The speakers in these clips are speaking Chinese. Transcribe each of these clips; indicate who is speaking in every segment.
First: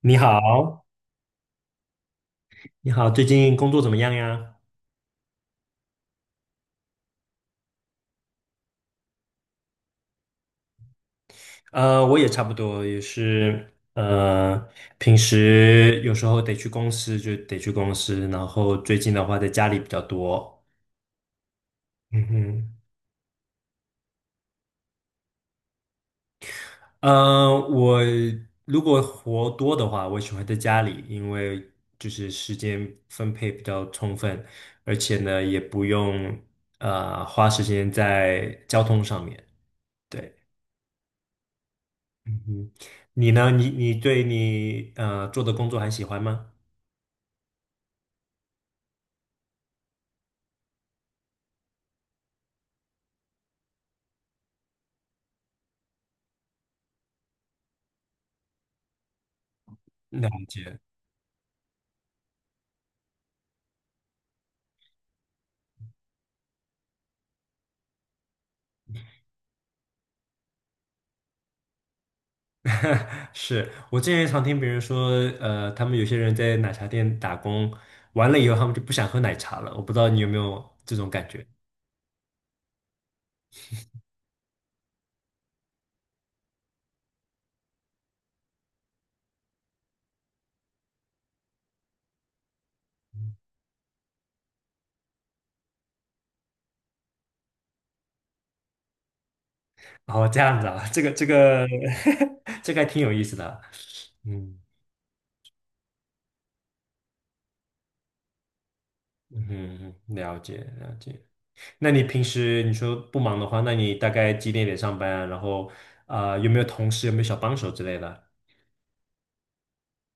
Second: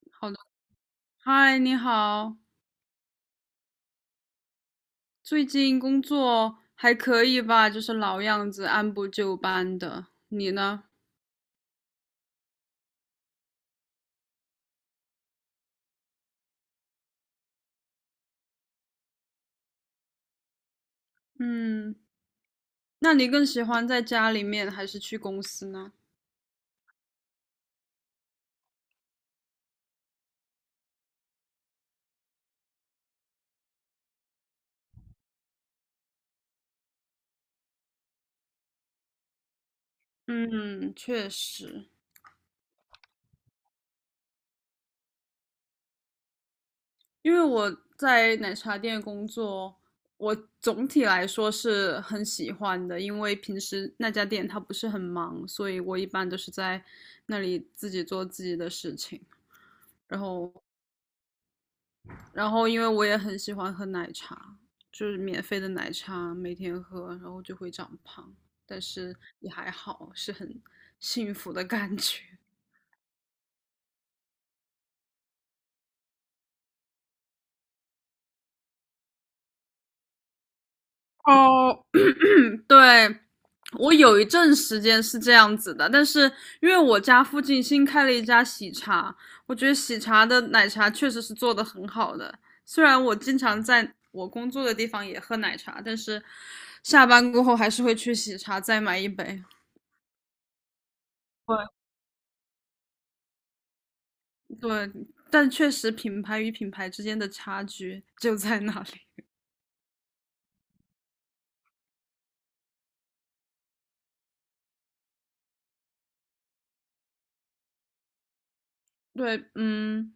Speaker 1: 你
Speaker 2: 好的，
Speaker 1: 好，
Speaker 2: 嗨，你好，
Speaker 1: 你好，最近工作怎么样呀？
Speaker 2: 最近工作还可以吧？就是老样子，按部就班的。你呢？
Speaker 1: 我也差不多，也是，平时有时候得去公司就得去公司，然后最近的话在家里比较多。
Speaker 2: 嗯，
Speaker 1: 嗯哼。
Speaker 2: 那你更喜欢在家里面还是去公司呢？
Speaker 1: 我如果活多的话，我喜欢在家里，因为就是时间分配比较充分，而且呢也不用花时间在交通上面。对。
Speaker 2: 嗯，确实，
Speaker 1: 嗯，你呢？你对你做的工作还喜欢吗？
Speaker 2: 因为我在奶茶店工作，我总体来说是很喜欢的，因为平时那家店它不是很忙，所以我一般都是在那里自己做自己的事情。然
Speaker 1: 了
Speaker 2: 后
Speaker 1: 解。
Speaker 2: 然后因为我也很喜欢喝奶茶，就是免费的奶茶每天喝，然后就会长胖，但是也还好，是很幸福的感觉。
Speaker 1: 是我之前常听别人说，他们有些人在奶茶店打工，完了以后他们就不想喝奶茶了。我不知道你有没有这种感觉？
Speaker 2: 哦，对，我有一阵时间是这样子的，但是因为我家附近新开了一家喜茶，我觉得喜茶的奶茶确实是做的很好的。虽然我经常在我工作的地方也喝奶茶，但是下班过后还是会去喜茶再买一杯。
Speaker 1: 哦，这样子啊，这个这
Speaker 2: 对，
Speaker 1: 个 这个还挺有意思的啊。嗯，
Speaker 2: 对，但确实品牌与品牌之间的差距就在那里。
Speaker 1: 嗯哼，了解了解。那你平时你说不忙的话，那你大概几点上班啊然后啊有没有同事，有没有小帮手之类的？
Speaker 2: 对，嗯，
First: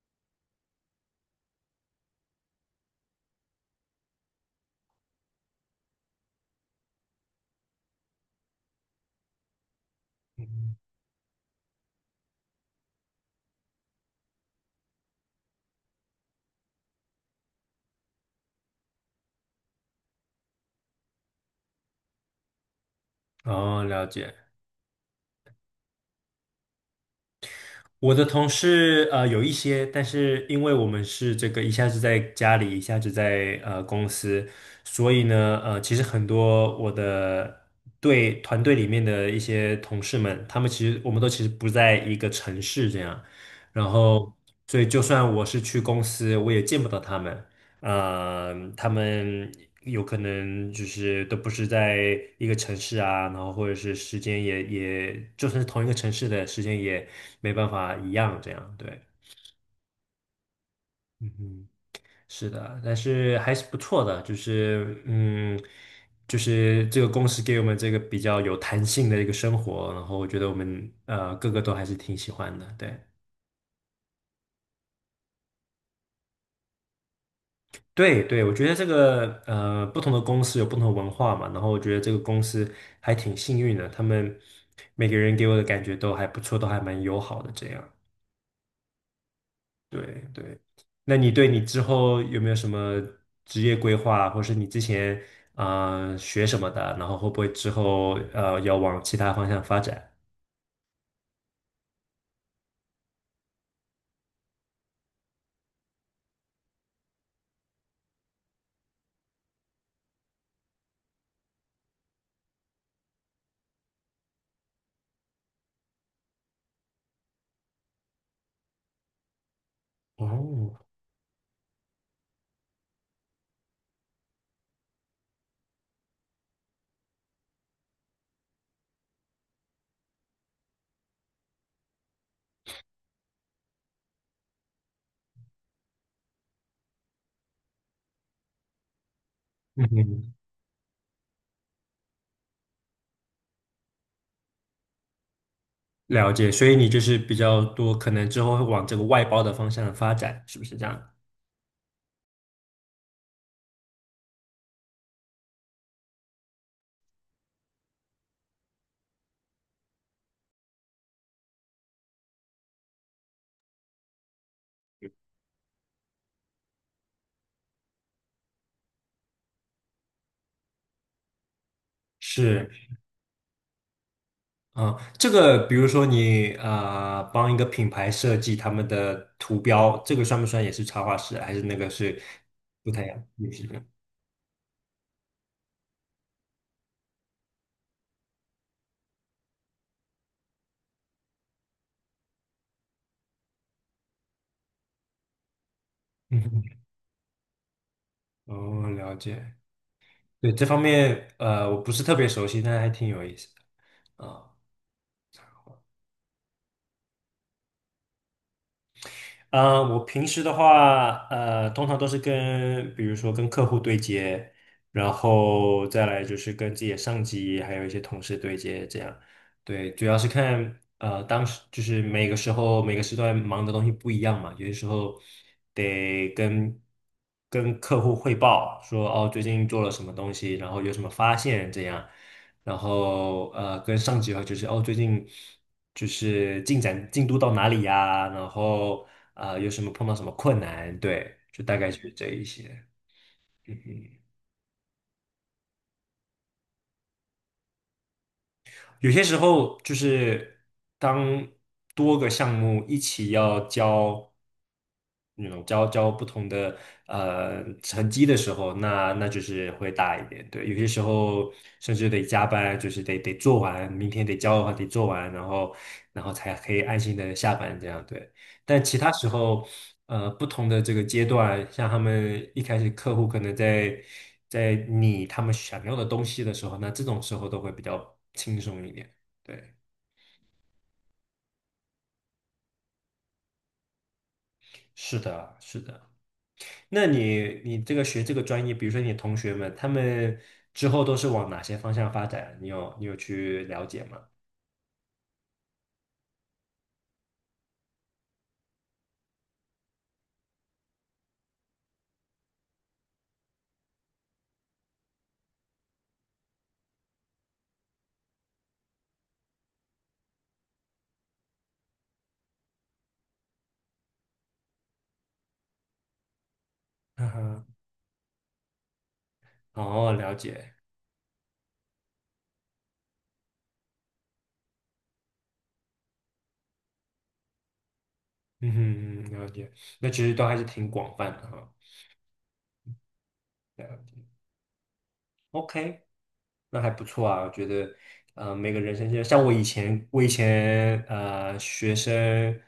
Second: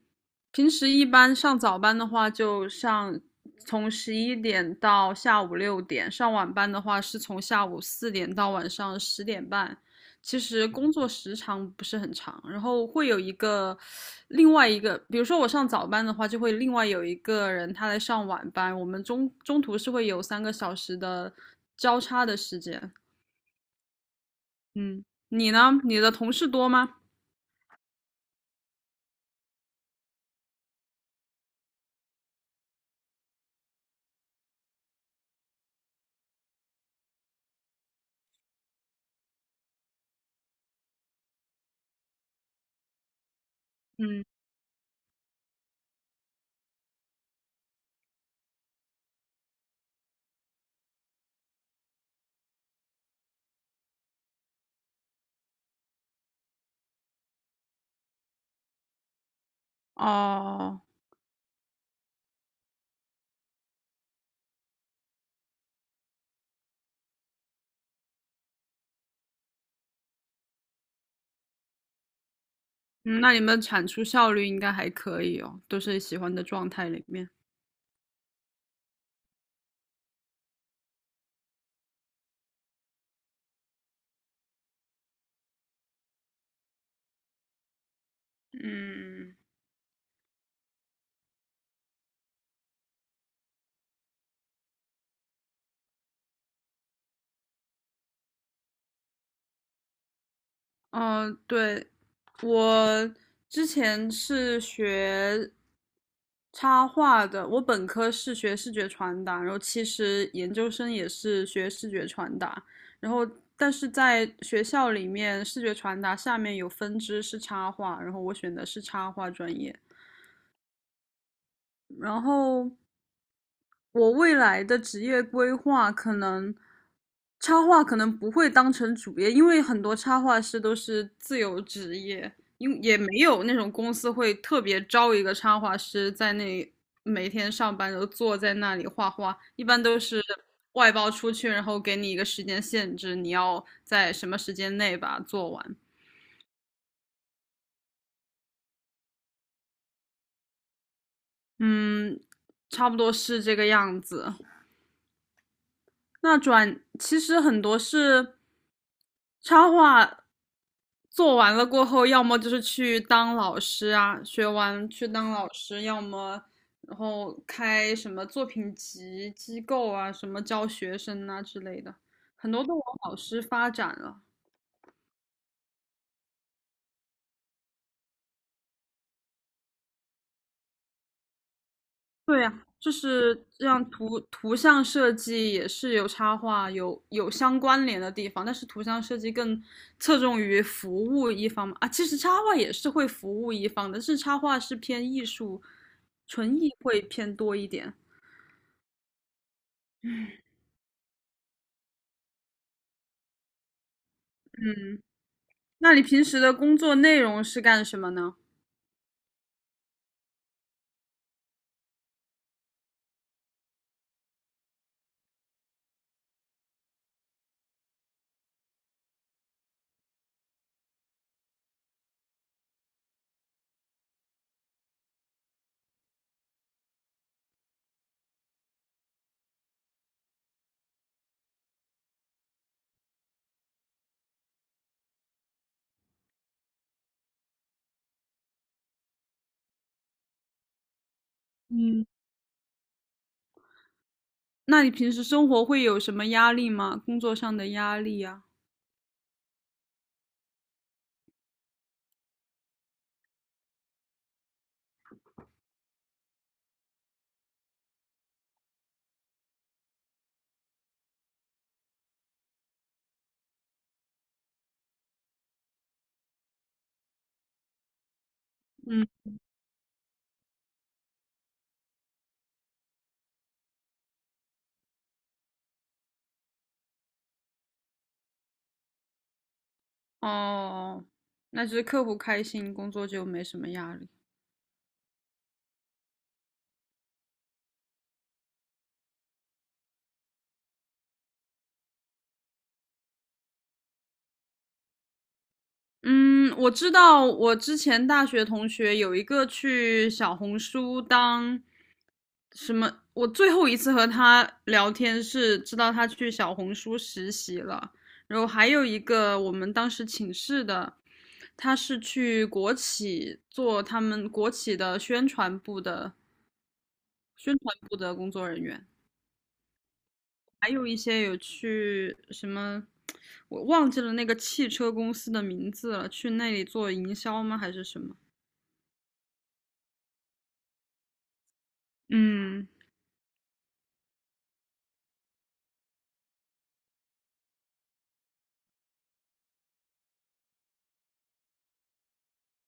Speaker 2: 平时一般上早班的话，就上从11点到下午6点；上晚班的话，是从下午4点到晚上10点半。其实
Speaker 1: 嗯。
Speaker 2: 工作时长不是很长，然后会有一个另外一个，比如说我上早班的话，就会另外有一个人他来上晚班，我们中途是会有3个小时的交叉的时间。
Speaker 1: 哦，了解。
Speaker 2: 嗯，你呢？你的同事多吗？
Speaker 1: 我的同事有一些，但是因为我们是这个一下子在家里，一下子在公司，所以呢，其实很多我的对团队里面的一些同事们，他们其实我们都其实不在一个城市这样，然嗯
Speaker 2: 嗯，
Speaker 1: 后所以就算我是去公司，我也见不到他们，嗯，他们有可能就是都不是在一个城市啊，然后或者是时间也，就算是同一个城市的时间也没办法一样，这样对。
Speaker 2: 哦，
Speaker 1: 嗯哼。是的，但是还是不错的，就是这个公司给我们这个比较有弹性的一个生活，然后我觉得我们个个都还是挺喜欢的。对。
Speaker 2: 嗯，那你们产出效率应该还可以哦，都是喜欢的状态里面。
Speaker 1: 对对，我觉得这个不同的公司有不同的文化嘛，然后我觉得这个公司还挺幸运的，他们每个人给我的感觉都还不错，都还蛮友好的这样。
Speaker 2: 嗯，
Speaker 1: 对对。那你对你之后有没有什么职业规划，或是你之前啊学什么的，然后会不会之后要往其他方向发展？
Speaker 2: 哦，对，我之前是学插画的，我本科是学视觉传达，然后其实研究生也是学视觉传达，然后但是在学校里面，视觉传达下面有分支是插画，然后我选的是插画专业，
Speaker 1: 哦，
Speaker 2: 然后。我未来的职业规划可能，插画可能不会当成主业，因为很多插画师都是自由职业，因为也没有那种公司会特别招一个插画师在那每天上班都坐在那里画画，一般都是
Speaker 1: 嗯，
Speaker 2: 外包出去，然后给你一个时间限制，你要在什么时间内把它做完。
Speaker 1: 了解，所以你就是比较多，可能之后会往这个外包的方向发展，是不是这样？
Speaker 2: 嗯，差不多是这个样子。那转其实很多是插画做完了过后，要么就是去当老师啊，学完去当老师，要么然后开什么作品集机构啊，什么教学生啊之类的，很多
Speaker 1: 是。
Speaker 2: 都往老师发展了。
Speaker 1: 嗯，这个比如说你啊，帮一个品牌设计他们的图标，这个算不算也是插画师？还是那个是
Speaker 2: 对呀，
Speaker 1: 不
Speaker 2: 就
Speaker 1: 太一样？
Speaker 2: 是
Speaker 1: 也是。
Speaker 2: 这 样图像设计也是有插画有相关联的地方，但是图像设计更侧重于服务一方嘛啊，其实插画也是会服务一方的，但是插画是偏艺术，纯艺
Speaker 1: 嗯。
Speaker 2: 会偏多一点。
Speaker 1: 哦，了解。对，这方面我不是特别熟悉，但还挺有意思的。啊。
Speaker 2: 嗯，那你平时的工作内容是干什么呢？
Speaker 1: 啊，我平时的话，通常都是跟，比如说跟客户对接，然后再来就是跟自己的上级，还有一些同事对接，这样。对，主要是看，当时就是每个时候每个时段忙的东西不一样嘛，有些时候得跟客户汇报说，哦，最近做了什么东西，然后有什么发现，这样。然后跟上级的话就是哦，最近就是进展进度到哪里呀？然后啊，有什么碰到什么困难？对，就大概就
Speaker 2: 嗯，
Speaker 1: 是这一些。嗯哼。
Speaker 2: 那你平时生活会有什么压力吗？工作上的压力呀？
Speaker 1: 有些时候就是当多个项目一起要交。那种交不同的成绩的时候，那就是会大一点。对，有些时候甚至得加班，就是得做完，明天得交的话得做完，然后才可以安心的下班这样。对，但其
Speaker 2: 嗯，
Speaker 1: 他时候，不同的这个阶段，像他们一开始客户可能在拟他们想要的东西的时候，那这种时候都会比较轻松一点。对，
Speaker 2: 哦，那就是客户开心，工作就没什么压力。
Speaker 1: 是的，是的。那你这个学这个专业，比如说你同学们，他们之后都是往哪些方向发展？你有去了解吗？
Speaker 2: 嗯，我知道，我之前大学同学有一个去小红书当什么，我最后一次和他聊天是知道他去小红书实习了，然后还有一个我们当时寝室的，他是去国企做他们国企的宣传部的
Speaker 1: 嗯
Speaker 2: 宣
Speaker 1: 哼。
Speaker 2: 传部的工作人员，
Speaker 1: 哦，了
Speaker 2: 还
Speaker 1: 解。
Speaker 2: 有一些有去什么。我忘记了那个汽车公司的名字了，去那里做营销吗？还是什么？
Speaker 1: 嗯哼。嗯了解，那其实都还是挺广泛的哈。
Speaker 2: 嗯，
Speaker 1: 了解，OK，那还不错啊，我觉得，每个人生阶段像我以前学生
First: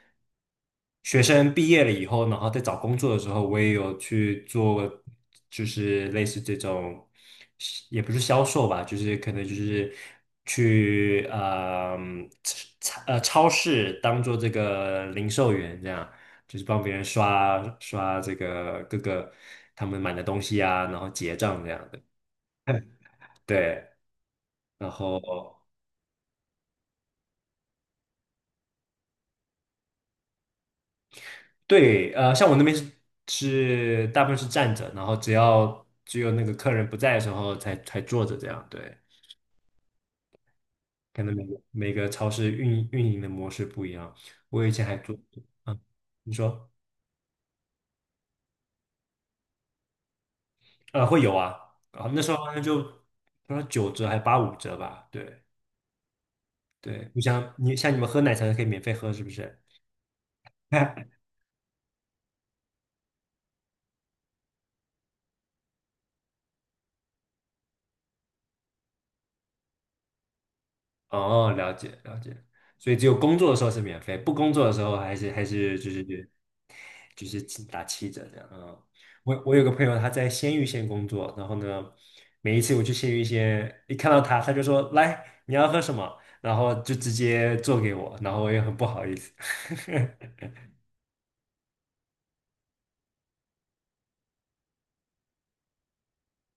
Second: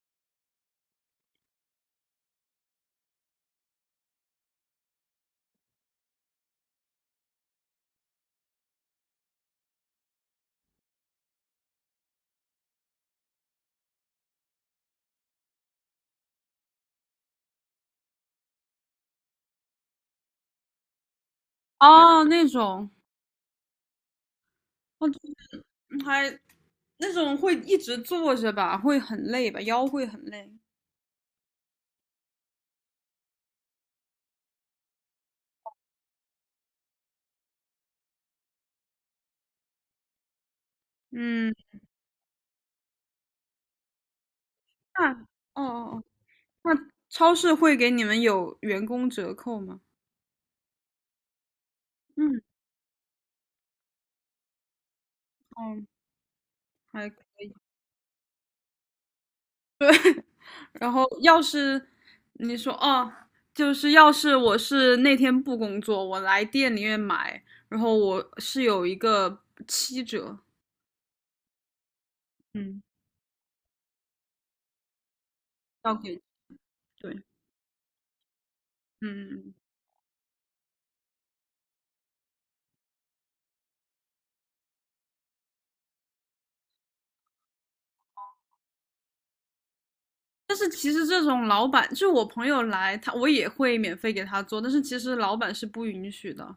Speaker 1: 学生毕业了以后，然后在找工作的时候，我也有去做，就是类似这种，也不是销售吧，就是可能就是去超市当做这个零售员这样，就是帮别人刷这个各个他们买的东西啊，然后结账这样的。
Speaker 2: 哦，那 种，
Speaker 1: 对。然
Speaker 2: 哦，就
Speaker 1: 后
Speaker 2: 是嗯还那种会一直坐着吧，会很累吧，腰会很累。
Speaker 1: 对，像我那边是是大部分是站着，然后只有那个客人不在的时候才坐着这样。对，可能每
Speaker 2: 嗯，
Speaker 1: 个每个超市运营的模式不一样。我以前还
Speaker 2: 那
Speaker 1: 做，
Speaker 2: 哦哦
Speaker 1: 嗯，
Speaker 2: 哦，
Speaker 1: 你说。
Speaker 2: 那超市会给你们有员工折扣吗？
Speaker 1: 会有啊，啊，那时候
Speaker 2: 嗯，
Speaker 1: 好像就不知道9折还8.5折吧？对。
Speaker 2: 哦，还，
Speaker 1: 对，你像你们喝奶茶可以免费喝是不是？
Speaker 2: 然后 要是你说哦，就是要是我是那天不工作，我来店里面买，然后我是有一个七折，
Speaker 1: 哦，了解了解，
Speaker 2: 嗯，
Speaker 1: 所以只有工作的时候是免费，不工作的时候还是就
Speaker 2: 要
Speaker 1: 是
Speaker 2: 给，对，
Speaker 1: 就是打7折这样啊。嗯
Speaker 2: 嗯嗯
Speaker 1: 我我
Speaker 2: 嗯。
Speaker 1: 有个朋友他在鲜芋仙工作，然后呢，每一次我去鲜芋仙，一看到他就说来你要喝什么，然后就直接做给我，然后我也很不好意思。
Speaker 2: 但是其实这种老板，就是我朋友来，他我也会免费给他做，但是其实老板是不允许的，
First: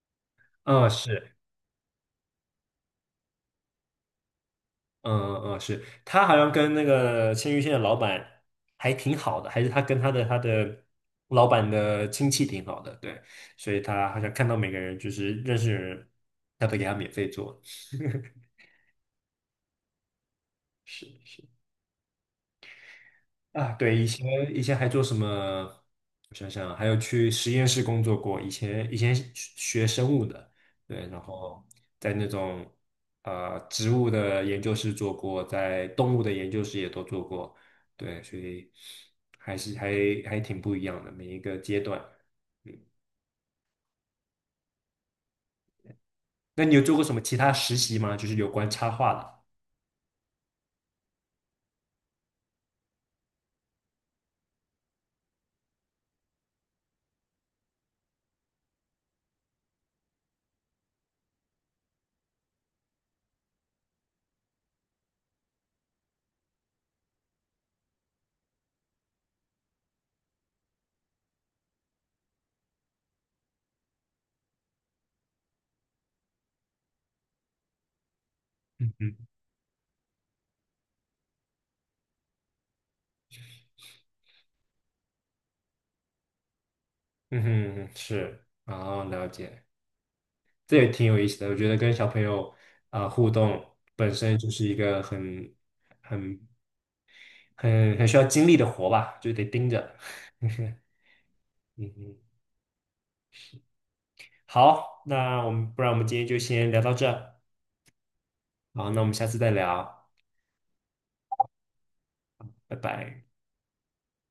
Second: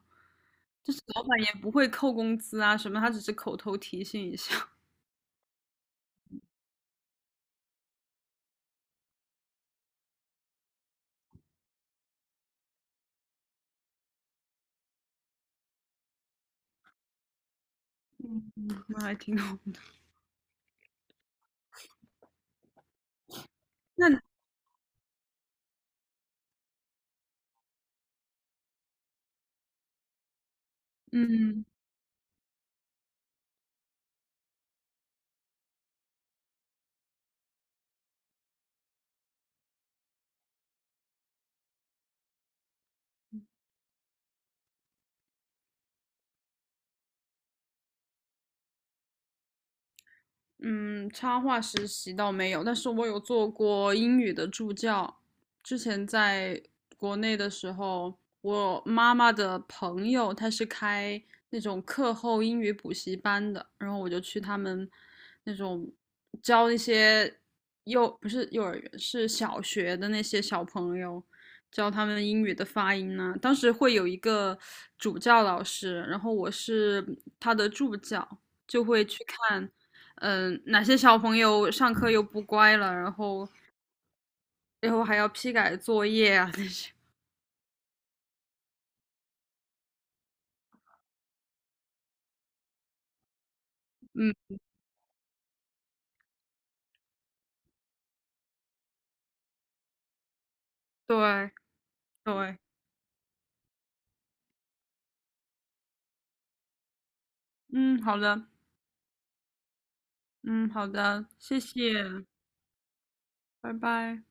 Speaker 1: 嗯，
Speaker 2: 就是老
Speaker 1: 是。
Speaker 2: 板也不会扣工资啊什么，他只是口头提醒一下，
Speaker 1: 嗯嗯，是他好像跟那个鲜芋仙的老板还挺好的，还是他跟他的老板的亲戚挺好的，对，所以他好像看到每个人就是认识的人，他都给他免费做。
Speaker 2: 那还挺好。
Speaker 1: 是是。啊，对，以
Speaker 2: 那
Speaker 1: 前以前还做什么？我想想，还有去实验室工作过。以前是学生物的，对，然后
Speaker 2: 嗯，
Speaker 1: 在那种植物的研究室做过，在动物的研究室也都做过，对，所以还是还还挺不一样的每一个阶段。嗯，那你有做过什么其他实习吗？就是有关插画的。
Speaker 2: 嗯，插画实习倒没有，但是我有做过英语的助教。之前在国内的时候，我妈妈的朋友她是开那种课后英语补习班的，然后我就去他们那种教一些幼，不是幼儿园，是小学的那些小朋友，教他们英语的发音呢，当时会有一个主教老师，然后我是他的助教，就会
Speaker 1: 嗯。
Speaker 2: 去看。哪些小朋友上课又不乖了，然后最后还要批改作业啊那些。
Speaker 1: 嗯哼。是，然后了解。这也挺有意思的。我觉得跟小朋友啊互动本身
Speaker 2: 嗯，
Speaker 1: 就是一个很很需要精力的活吧，就得盯着。嗯。
Speaker 2: 对
Speaker 1: 嗯，
Speaker 2: 对，
Speaker 1: 好，那不然我们今天就先聊到这儿。
Speaker 2: 嗯，好的，
Speaker 1: 好，那我们下次再聊，
Speaker 2: 嗯，好的，谢谢，
Speaker 1: 拜拜。
Speaker 2: 拜拜。